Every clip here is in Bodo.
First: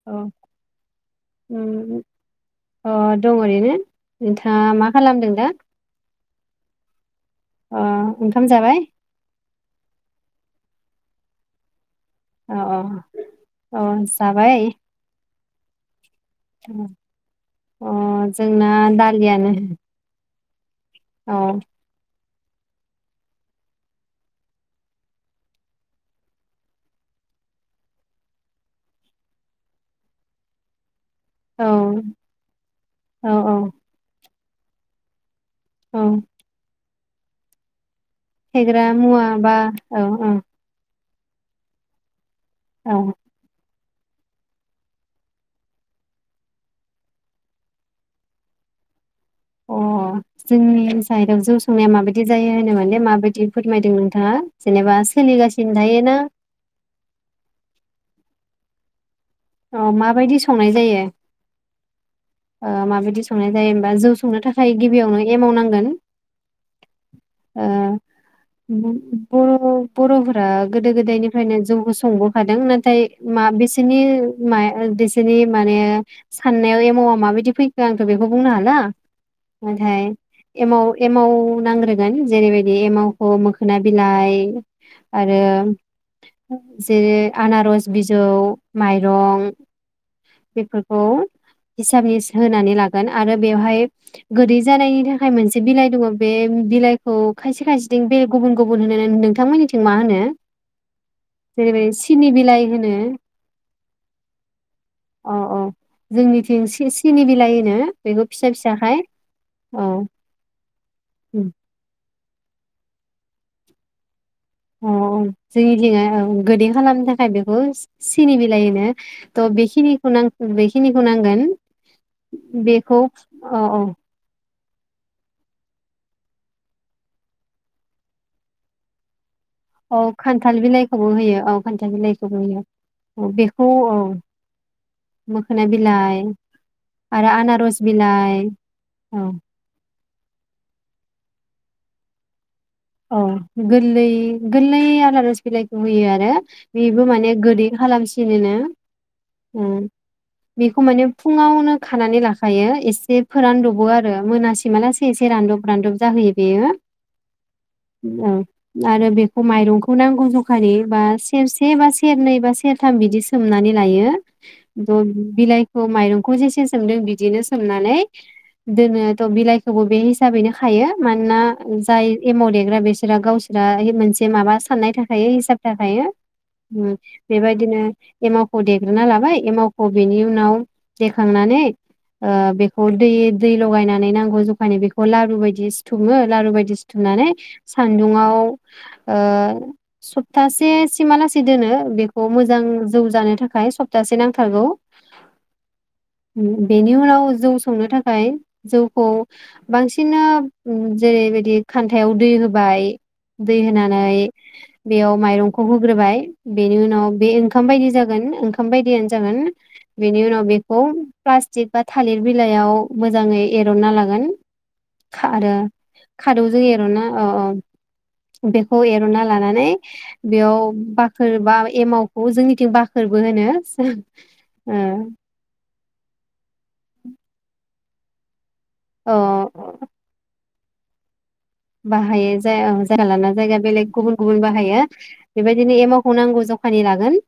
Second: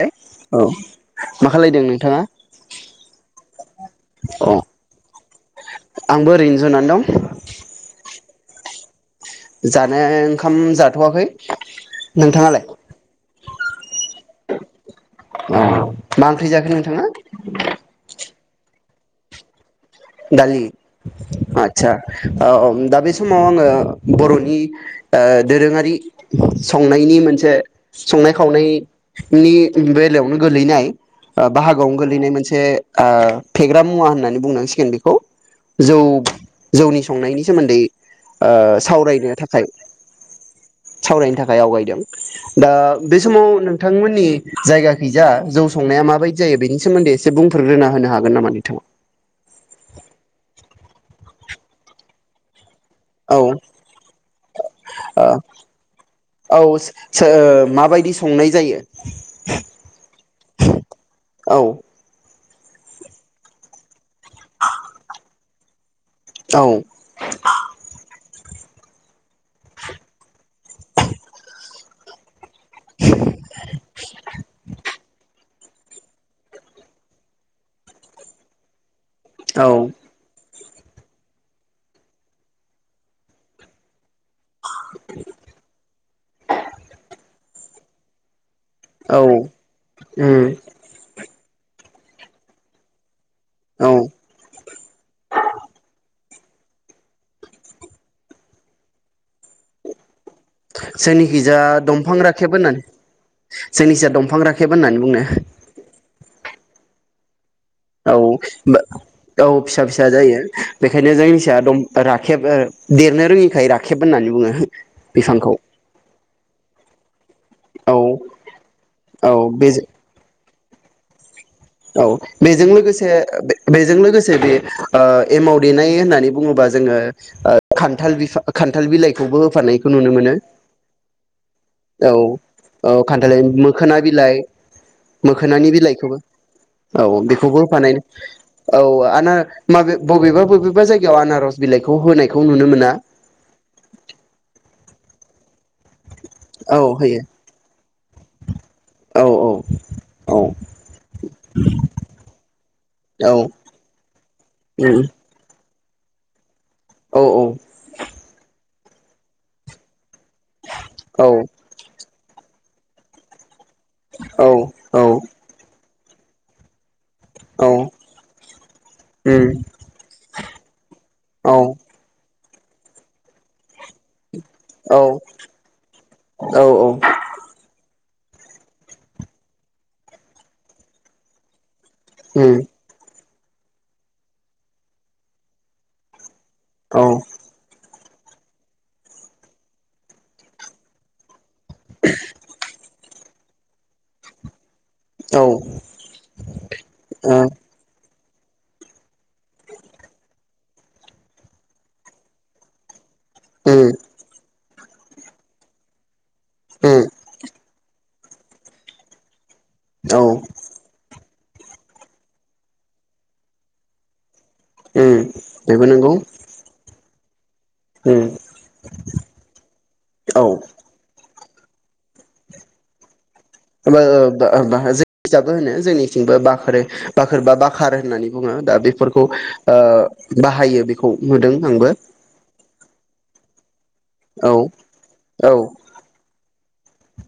औ अ मा खालायदों उम नोंथाङा अ दं ओरैनो अ नोंथाङा मा खालामदों दा? आंबो ओरैनो जनानै दं अ ओंखाम जाबाय? जाना ओंखाम जाथवाखै अ नोंथाङालाय औ अ जाबाय उम मा ओंख्रि जाखो अ नोंथाङा? जोंना दालियानो दालि औ आतसा ओम दा बे समाव आङो बरनि ओ दोरोङारि संनायनि मोनसे संनाय खावनायनि बेलायावनो गोलैनाय ओ औ बाहागोआवनो गोलैनाय मोनसे ओ औ औ फेग्रा मुवा होननानै बुंनांसिगोन बे खौ जौ औ जौनि संनायनि सोमोन्दै ओ फेग्रा मुवा सावरायनो बा थाखाय औ औ सावरायनो थाखाय आवगायदों। दा औ बे समाव नों थांमोननि जायगाखैजा जौ संनाया माबायदि जायो बेनि सोमोन्दै एसे बुंफोरोग्रोना होनो हागोन नामा नोंथाङा? अ जोंनि साइदाव जौ संनाया माबायदि जायो नो माने माबायदि औ फोरमायदों नोंथाङा जेनेबा सोलिगासिनो थायोना औ सो माबायदि संनाय जायो? औ माबायदि संनाय जायो? औ ओ माबायदि संनाय जायो होनबा जौ संनो थाखाय गिबियावनो एमाव नां औ [unintelligible] ओ बर' बर'फोरा गोदो गोदायनिफ्रायनो जौखौ संबोखादों नाथाय मा बिसोरनि माय बिसोरनि माने साननायाव एमावा माबायदि फैखो आंथ' बेखौ बुंनो हाला औ नाथाय एमाव एमाव नांग्रोगोन जेरैबायदि एमावखौ मोखोना बिलाइ आरो जेरै आनारस बिजौ औ रं उम बेफोरखौ हिसाबनि होनानै लागोन आरो बेवहाय औ गोदै जानायनि थाखाय मोनसे बिलाइ दङ बे बिलाइखौ खायसे खायसेथिं बेल गुबुन गुबुन होनो नोंथांमोननिथिं मा होनो जोंनिखिजा जेरैबायदि दंफां सिनि राखेब बिलाइ होनना होनो जोंनिसा दंफां राखेब होननानै बुंनो थिं सि-सिनि बिलाइ होनो औ बेखौ फिसा फिसाखाय औ औ फिसा फिसा जायो बेखायनो जोंनि सा दं राखेब ओ देरनो रोङिखाय राखेब होननानै बुङो अह बिफांखौ जोंङिथिं ओ गोदि खालामनो थाखाय बे खौ औ सिनि बिलाइ होनो औ थह बे बेखिनिखौनो आं बेखिनिखौ नांगोन औ बेजों बेखौ लोगोसे औ औ बेजों लोगोसे बे ओ एमाव देनाय होननानै बुङोबा जोङो ओ खान्थाल बिफा खान्थाल बिलाइखौबो होफानायखौ औ नुनो मोनो खान्थाल बिलाइखौबो होयो औ खान्थाल औ बिलाइखौबो होयो औ खान्थालाय बेखौ औ मोखोना बिलाइ मोखोना मोखोनानि बिलाइ बिलाइखौबो औ आरो बेखौबो आनारस होफानाय बिलाइ औ आना माब बबेबा बबेबा जायगायाव आनार बिलाइखौ होनायखौ नुनो मोन औ गरलै गरलै आनारस बिलाइ होयो आरो औ बेबो होयो माने गोदै खालामसिनोनो औ ओ औ बेखौ माने फुङावनो खानानै लाखायो एसे औ फोरानदबो आरो औ मोनासेमालासे एसे रानदब रानदब जाहोयो बेयो उम औ आरो बेखौ माइरंखौ नां गौ ज'खानि बा औ सेरसे बा से सेरनै बा सेरथाम बिदि सोमनानै लायो औ ज औ बिलाइ खौ माइरंखौ जेसे सोमदों बि दिनो औ सोमनानै दोनोआथ' उम बिलाइखौबो बे हिसाबैनो खायो मानोना औ जाय एमाव देग्रा बेस्रा गावस्रा मोनसे माबा साननाय औ थाखायो हिसाब थाखायो उम बेबायदिनो एमावखौ देग्रोना लाबाय एमावखौ बेनि उनाव देखांनानै ओ औ बेखौ दै दै लगायनानै नांगौ जखानि बेखौ लारु बायदि सिथुमो लारु बायदि थुमनानै सान दुंआव ओ सबथासे सिमालास सै दोनो बेखौ मोजां जौ जानो थाखाय सप्तासे नांथारगौ। उम औ ओ उम बेनि उनाव जौ संनो थाखाय जौखौ बांसिना जेरैबायदि खान्थायाव दै होबाय दै उम होनानै बेयाव माइरंखौ होग्रोबाय बेनि उम उनाव बे ओंखाम बायदि जागोन ओंखाम बायदियानो जागोन औ बेनि उनाव बेखौ प्लास्टिक बा थालिर बिलाइयाव मोजाङै एरनना लागोन। उम बेबो नोंगौ। खारौ जों एरनना औ औ। बेखौ एरनना लानानै औ बेयाव बाखोर बा एमावखौ जोंनिथिं बाखोरबो होनो। [unintelligible] जों बिजाबो होनो जोंनिथिंबो बाख्रो बाखोर बा बा खार होननानै बुङो दा अ बेफोरखौ ओ बा हायो बेखौ नुदों आंबो बाहायो जाया जायगा लाना जायगा बेलेग गुबुन गुबुन औ बाहायो औ बेबायदिनो एमावखौ नांगौ ज फानि लागोन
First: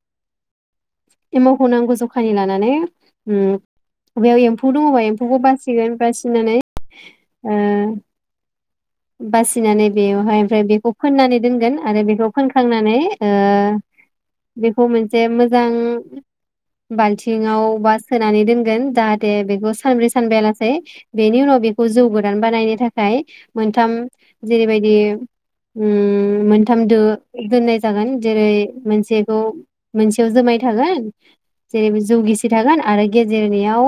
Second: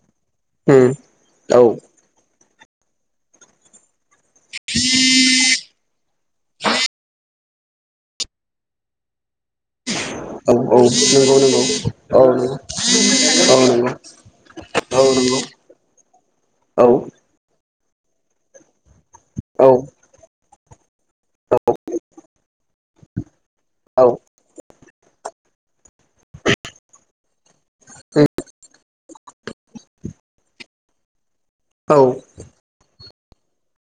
उम [inaudible] औ एमावख नांगौ जखानि ला माने उम। [unintelligible] एम्फौ दङोबा एम्फौखौ बासिगोन बास नानै ओ बासिनानै बेवहाय औ ओमफ्राय औ बेखौ नंगौ फाननानै नंगौ दोनगोन आरो औ बेखौ नंगौ फानखांनानै ओ औ नंगौ बेखौ औ मोनसे नंगौ मोजां औ बालथिङाव बा सोनानै दोनगोन। जाहाथे बेखौ औ सानब्रै सानबायालास बे बेनि उनाव बेखौ जौ गोरान बानायनो थाखाय मोन्थाम जेरैबायदि उमह मोनथाम दो दोननाय जा जागोन जेरै मोनसे थौ मोनसेयाव जोमाय थागोन औ जेरै जौ गिसि थागोन आरो गेजेरनियाव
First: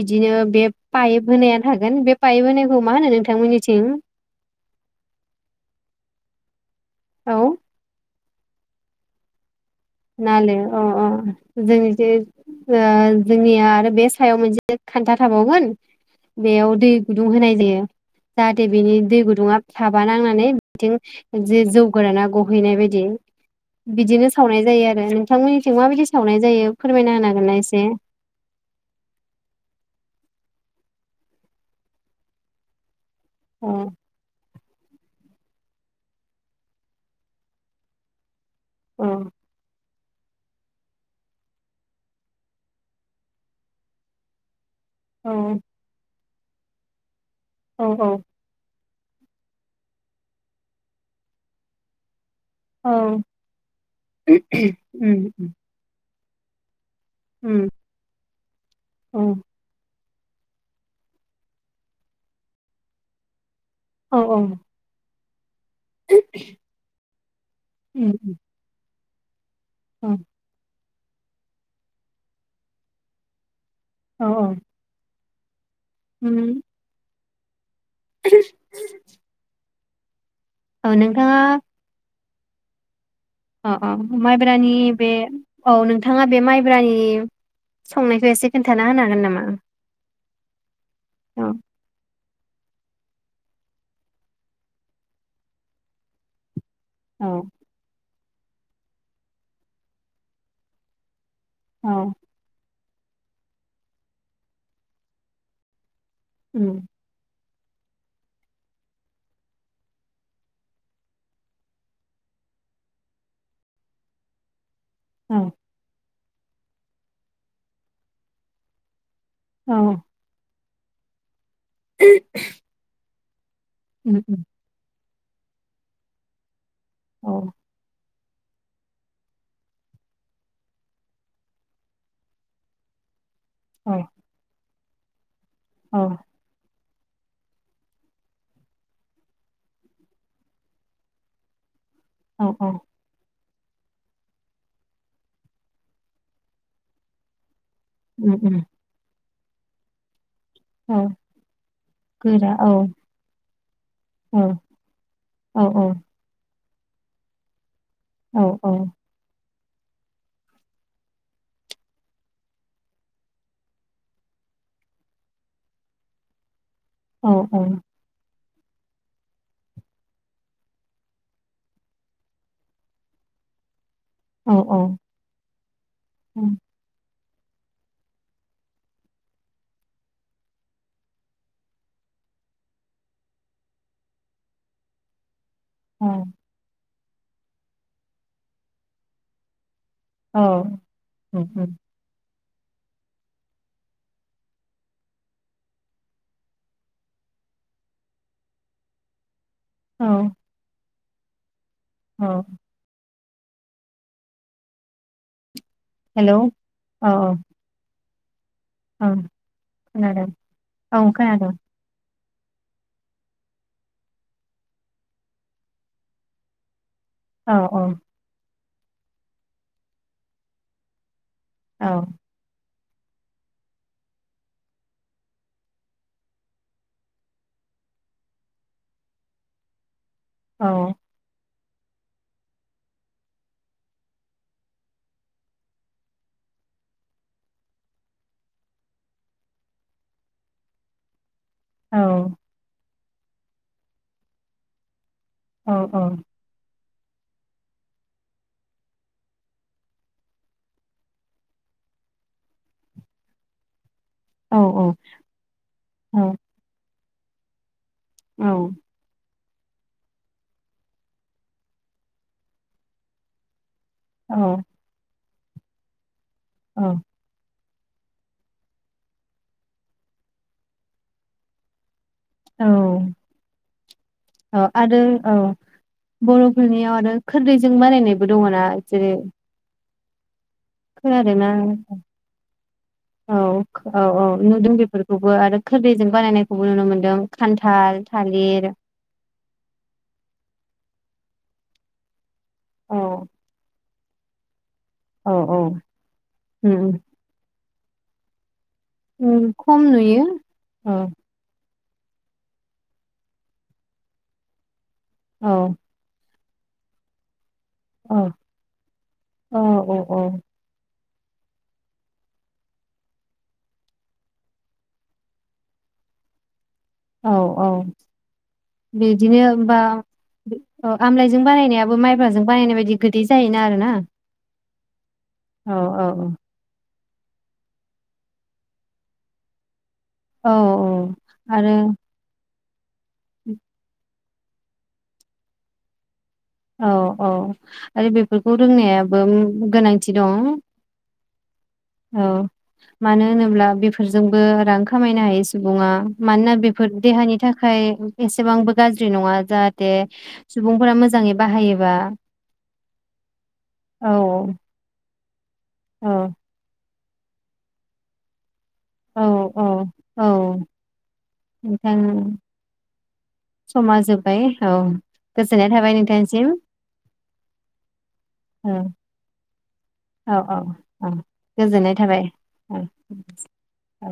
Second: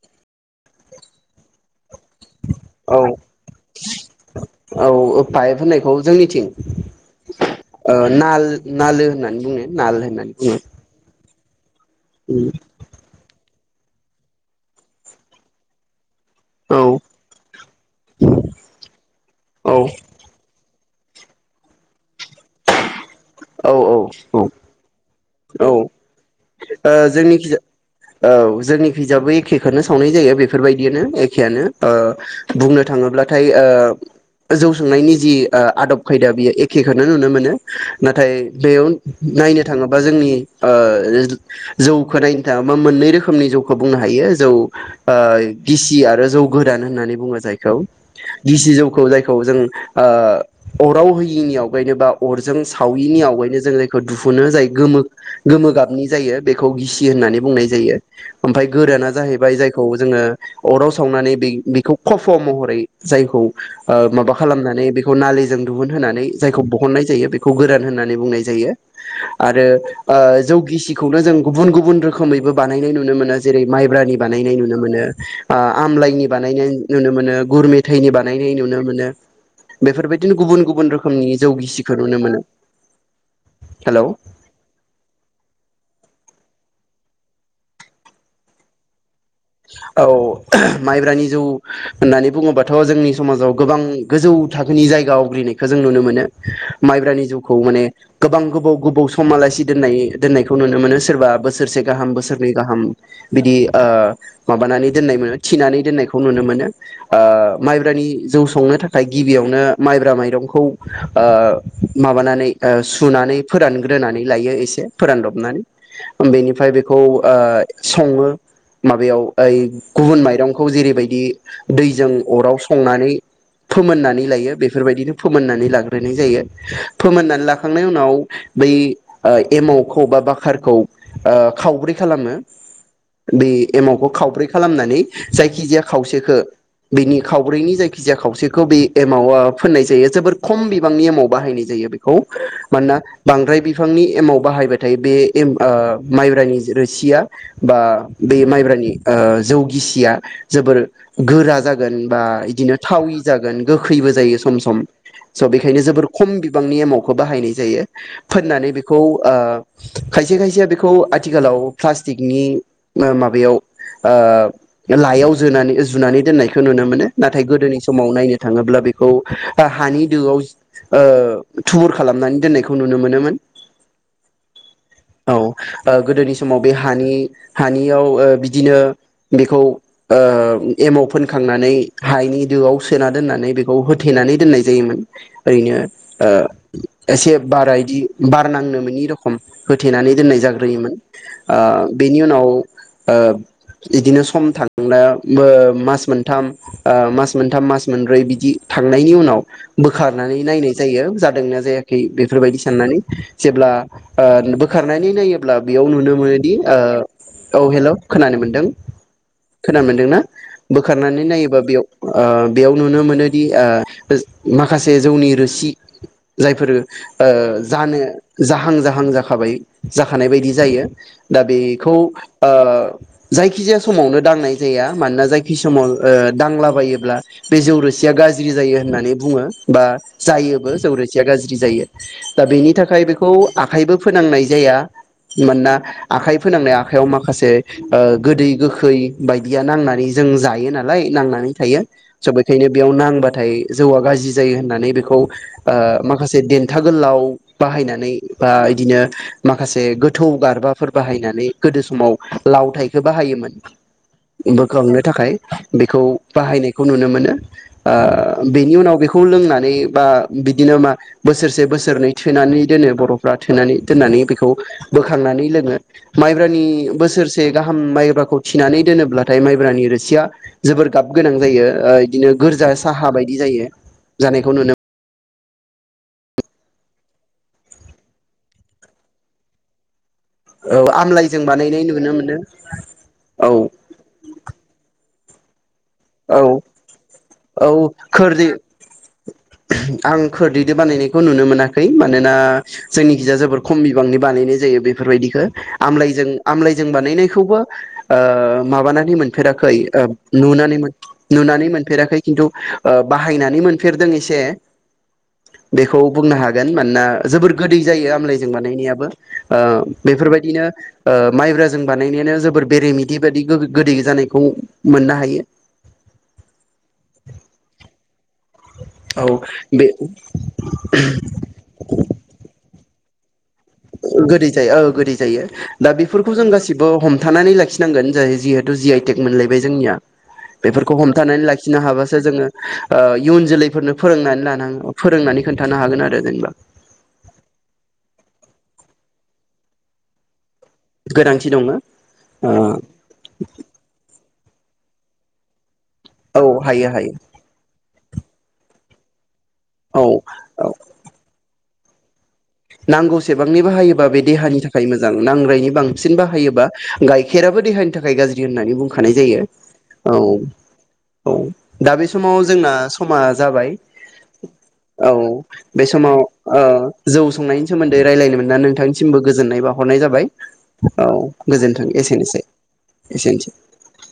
बिदिनो बे पाइप होनाया थागोन बे पाइप होनायखौ मा औ होनो नोंथांमोननिथिं? औ पाइप होननायखौ जोंनिथिं औ ओ नाल ओ नालो होननानै बुङो। नाल होननानै नालो बुङो अ अ। जोंनिथिं उम ओ जोंनि आरो बे सायाव मोनसे खान्था थाबावगोन बेयाव औ दै गुदुं होनाय जायो जाहाथे बेनि दै गुदुङा औ थाबा नांनानै थिं जि जौ गोराना गहैनाय बायदि। औ औ बिदिनो औ। सावनाय जायो आरो औ ओ नोंथांमोननिथिं माबायदि सावनाय जायो फोरमायना होनो हागोन ना जोंनिखिजा एसे औ जोंनिखिजाबो एखेखोनो सावनाय जायो बे बेफोरबायदियानो एखेयानो ओ बुंनो थाङोब्ला थाय ओ औ गोजौ सोंनायनि जि आ आदब खायदा बियो एखेखोनो नुनो मोनो। नाथाय बेयाव औ नायनो थाङो बा जोंनि ओ जौखो नायनो थाङोबा मोननै रोखोमनि जौखौ बुंनो हायो। जौ ओ औ गिसि आरो जौ गोरान होननानै बुङो। जायखौ औ गिसि जौ जायखौ जों ओ अराव होयिनि आवगायनो बा अरजों औ साविनि आवगायनो जों जायखौ दुहुनो जाय उम उम गोमो गाबनि जायो बेखौ गिसि होननानै बुंनाय उम जायो। ओमफ्राय गोराना औ जाहैबाय जायखौ जोङो अराव सावनानै बेखौ खफ महरै जायखौ ओ औ माबा औ खालामनानै [unintelligible] जों दिहुन होननानै जायखौ बहननाय जायो। गोरान होननानै उम बुंनाय जायो। आरो औ ओ जौ गिसि खौनो जों गुबुन गुबुन रोखोमैबो बानायनाय नुनो मोनो। जेरै माइब्रानि औ औ बानायनाय नुनो मोनो। ओ आमलाइनि उम बानायनाय नुनो मोनो। गुर दैनि बानायनाय नुनो मोनो। बेफोरबायदि नो गुबुन गुबुन औ रोखोमनि नोंथाङा जौ गिसिखौ नुनो मोनो। अ अ हेलौ माइब्रानि बे औ नों थाङा बे माइब्रानि संनायखौ एसे खोन्थाना होनो हागोन नामा? औ माइब्रानि जौ औ होननानै बुङोबाथ' जोंनि समाजाव गोबां गोजौ थाखोनि जायगा आवग्रिनायखौ जों नुनो मोनो। औ माइब्रानि जौखौ माने गोबां गोबाव गोबाव समआलासि दोननाय दोननायखौ नुनो मोनो सोरसा बोसोरसे औ गाहाम बोसोरनै गाहाम बिदि ओ माबानानै दोननाय मोनो थिनानै दोननायखौ नुनो मोनो। उम ओ माइब्रानि जौ संनो थाखाय गिबियावनो माइब्रा माइरंखौ ओ माबानानै सुनानै फोरानग्रोनानै लायो एसे औ फोरानदबनानै बेनिफ्राय बेखौ ओ सङो माबायाव ओइ औ गुबुन माइरं खौ जेरैबायदि दैजों अराव संनानै उम फोमोननानै उम लायो बेफोरबायदिनो फोमोननानै लाग्रोनाय जायो। औ फोमोननानै लाखांनाय उनाव। बै ओ एमावखौ बा बाखारखौ ओ खावब्रै खालामो। बि औ एमावखौ खालामनानै जायखिजाया औ खावसेखो बेनि खावब्रैनि जायखिजाया खावसेखौ बे एमाव फोननाय जायो जोबोर खम बिबांनि एमाव बाहायनाय जायो बे खौ औ औ मानोना बांद्राय बिफांनि एमाव बाहायबाथाय बे एम ओ माइब्रानि रोसिया बा उम बै उम माइब्रानि ओ जौगिसिया जोबोर औ गोरा जागोन बा गोरा औ इदिनो थावि जागोन गोखैबो जायो औ सम सम स' औ औ बेखायनो औ जोबोर खम बि बिबांनि एमावखो बाहायनाय जायो। औ फोननानै बेखौ ओ खायसे खायसेया बेखौ आथिखालाव प्लास्टिकनि ओ माबायाव ओ लायाव जोनानै जुनानै दोननाय नुनो मोनो औ नाथाय औ गोदोनि समाव नायनो थाङोब्ला बेखौ बा हानि दोआव ओ थुबुर खालामनानै दोननायखौ नुनो मोनोमोन। औ ओ गोदोनि उम समाव बे हानि हानियाव ओ बि दिनो बेखौ ओ एमाव फोनखांनानै हायनि दोआव सोना दोननानै बेखौ होथेनानै दोननाय जायोमोन। यैनो औ ओ एसे बारा इदि बार नांनो मोनि रखम। होथेनानै दोननाय औ जाग्रोयोमोन उम उम ओ बेनि उनाव‌ ओ इदिनो सम थांनो मो मास मोनथाम ओ मास मोनथाम मास मोनब्रै बिदि थांनायनि उनाव औ बोखारनानै नायनाय जायो जादोंना जाया खै औ बेफोरबायदि साननानै। जेब्ला ओ बोखारनानै नायो। ब्ला बेयाव नुनो हेलौ मोनोदि औ हेलौ, खोनानो मोन दों ओं खोन मोनदोंना खोनादों औ बोखारनानै खोनादों नायोबा बेयाव ओ बेयाव नुनो मोनोदि ओ बोस माखासे जौनि रोसि जायफोरो ओ औ जानो जा हां जाहां जाखाबाय जाखानाय बायदि जायो। दा औ बेखौ ओ। जायखिजाया समावनो दांनाय जाया। मानोना जायखि समाव ओ दांलाबायोब्ला बे जौरोसिया गाज्रि जायो होननानै बुङो बा जायोबो जौरोसिया गाज्रि। जि जायो दा बेनि थाखाय बेखौ आखाइबो फोनांनाय जाया। मानोना आखाइ फोनांनाय आखायाव माखासे ओ गोदै गोखै बायदिया नांनानै जों जायो नालाय नांनानै थायो औ स' बेखायनो बेयाव नाङ बाथाय जौआ गाजि जायो होननानै बेखौ ओ औ माखासे दिन था गोलाव बाहायनानै बा इदिनो माखासे गोथौ गारबाफोर बाहायनानै गोदो समाव लावथाइखो बाहायोमोन। बोखांनो औ थाखाय बेखौ बाहायनायखौ नुनो मोन‌ नो ओ औ बेनि उनाव बेखौ लोंना नै बा बिदिनो मा बोसोरसे बोसोरनै थोनानै दोनो बर'फ्रा थोनानै दोननानै औ बेखौ बोखांनानै लोङो। माइब्रानि औ बोसोरस गाहाम माइब्राखौ थिनानै दोनोब्लाथाय माइब्रानि रोसिया जोबोर गाब गोनां जायो ओ दिनो औ गोरजा साहा बायदि जायो औ जानायखौ नुनो आरो औ बर'फोरनियाव आरो खोरदैजों बानायनायबो दङना जेरै औ आमलाइजों खोनादोना बानायनाय नुनो मोनो नोंथां औ औ औ नुदों बेफोर खौबो आरो खोरदैजों औ बानायनायखौबो नुनो मोन्दों औ खान्थाल, खोरदै थालिर दो बानायनायखौ नुनो मोनाखै मानोना औ जोंनि खिजा जोबोर खम बि बांनि बानायनाय जायो। औ बेफोरबायदिखौ औ आमलायजों आमलायजों उम बानायनायखौबो ओ माबानानै उम मोनफेराखै खम ओब नुयो नुनानै मोन औ नुनानै मोन फेराखै खिन्थु ओ बाहायनानै मोनफेरदों एसे। औ बेखौ बुंनो हा गोन मानोना जोबोर गोदै जायो औ आमलायजों बानायनायाबो औ ओ औ बेफोरबायदिनो ओ माइब्राजों बानायनायानो जोबोर बेरेमिदि बायदि गो-गो-गोदै जानायखौ मोननो हायो। औ औ। औ बिदिनो ओमबा बे बि ओ आमलायजों बानायनायाबो माइब्राजों बानायनाय बायदि गोदै जायोना आरोना गोदै जायो ओ गोदै जायो औ दा बेफोरखौ जों गासिबो हम थानानै लाखिनांगोन जाय जिहेथु जि आइ टेक मोनलायबाय जोंनिया। औ बेफोरखौ हमथानानै आरो लाखिनो हाबासो जोङो ओ इयुन जोलैफोरनो फोरोंनानै लानां अ फोरोंनानै खोन्थानो हागोन आरो जेनेबा। खौ रोंनायाबो उम गोनांथि दं। गोनांथि दङ औ ओ मानो होनोब्ला बेफोरजों बो रां खामायनो हायो सुब बुङा औ मानोना हायो बेफोर हायो देहानि थाखाय एसेबांबो गाज्रि नङा जाहाथे औ औ सुबुंफोरा मोजाङै बाहायोबा नांगौसेबांनि बाहायोबा औ बे देहानि थाखाय मो जां नांरायनि औ बांसिन बाहायोबा गाइखेराबो देहानि थाखाय गाज्रि होननानै बुंखानाय औ जायो औ औ औ दा नोंथां बे समाव जोंना समा जाबाय समा जोब्बाय औ गोजोननाय बे थाबाय समाव नोंथांसिम ओ जौ संनायनि सोमोन्दै रायलायनो मोनना औ नोंथांनिसिमबो गोजोननाय बावहरनाय जाबाय औ औ गोजोन्थों गोजोननाय थाबाय एसेनोसै औ एसेनोसै। औ।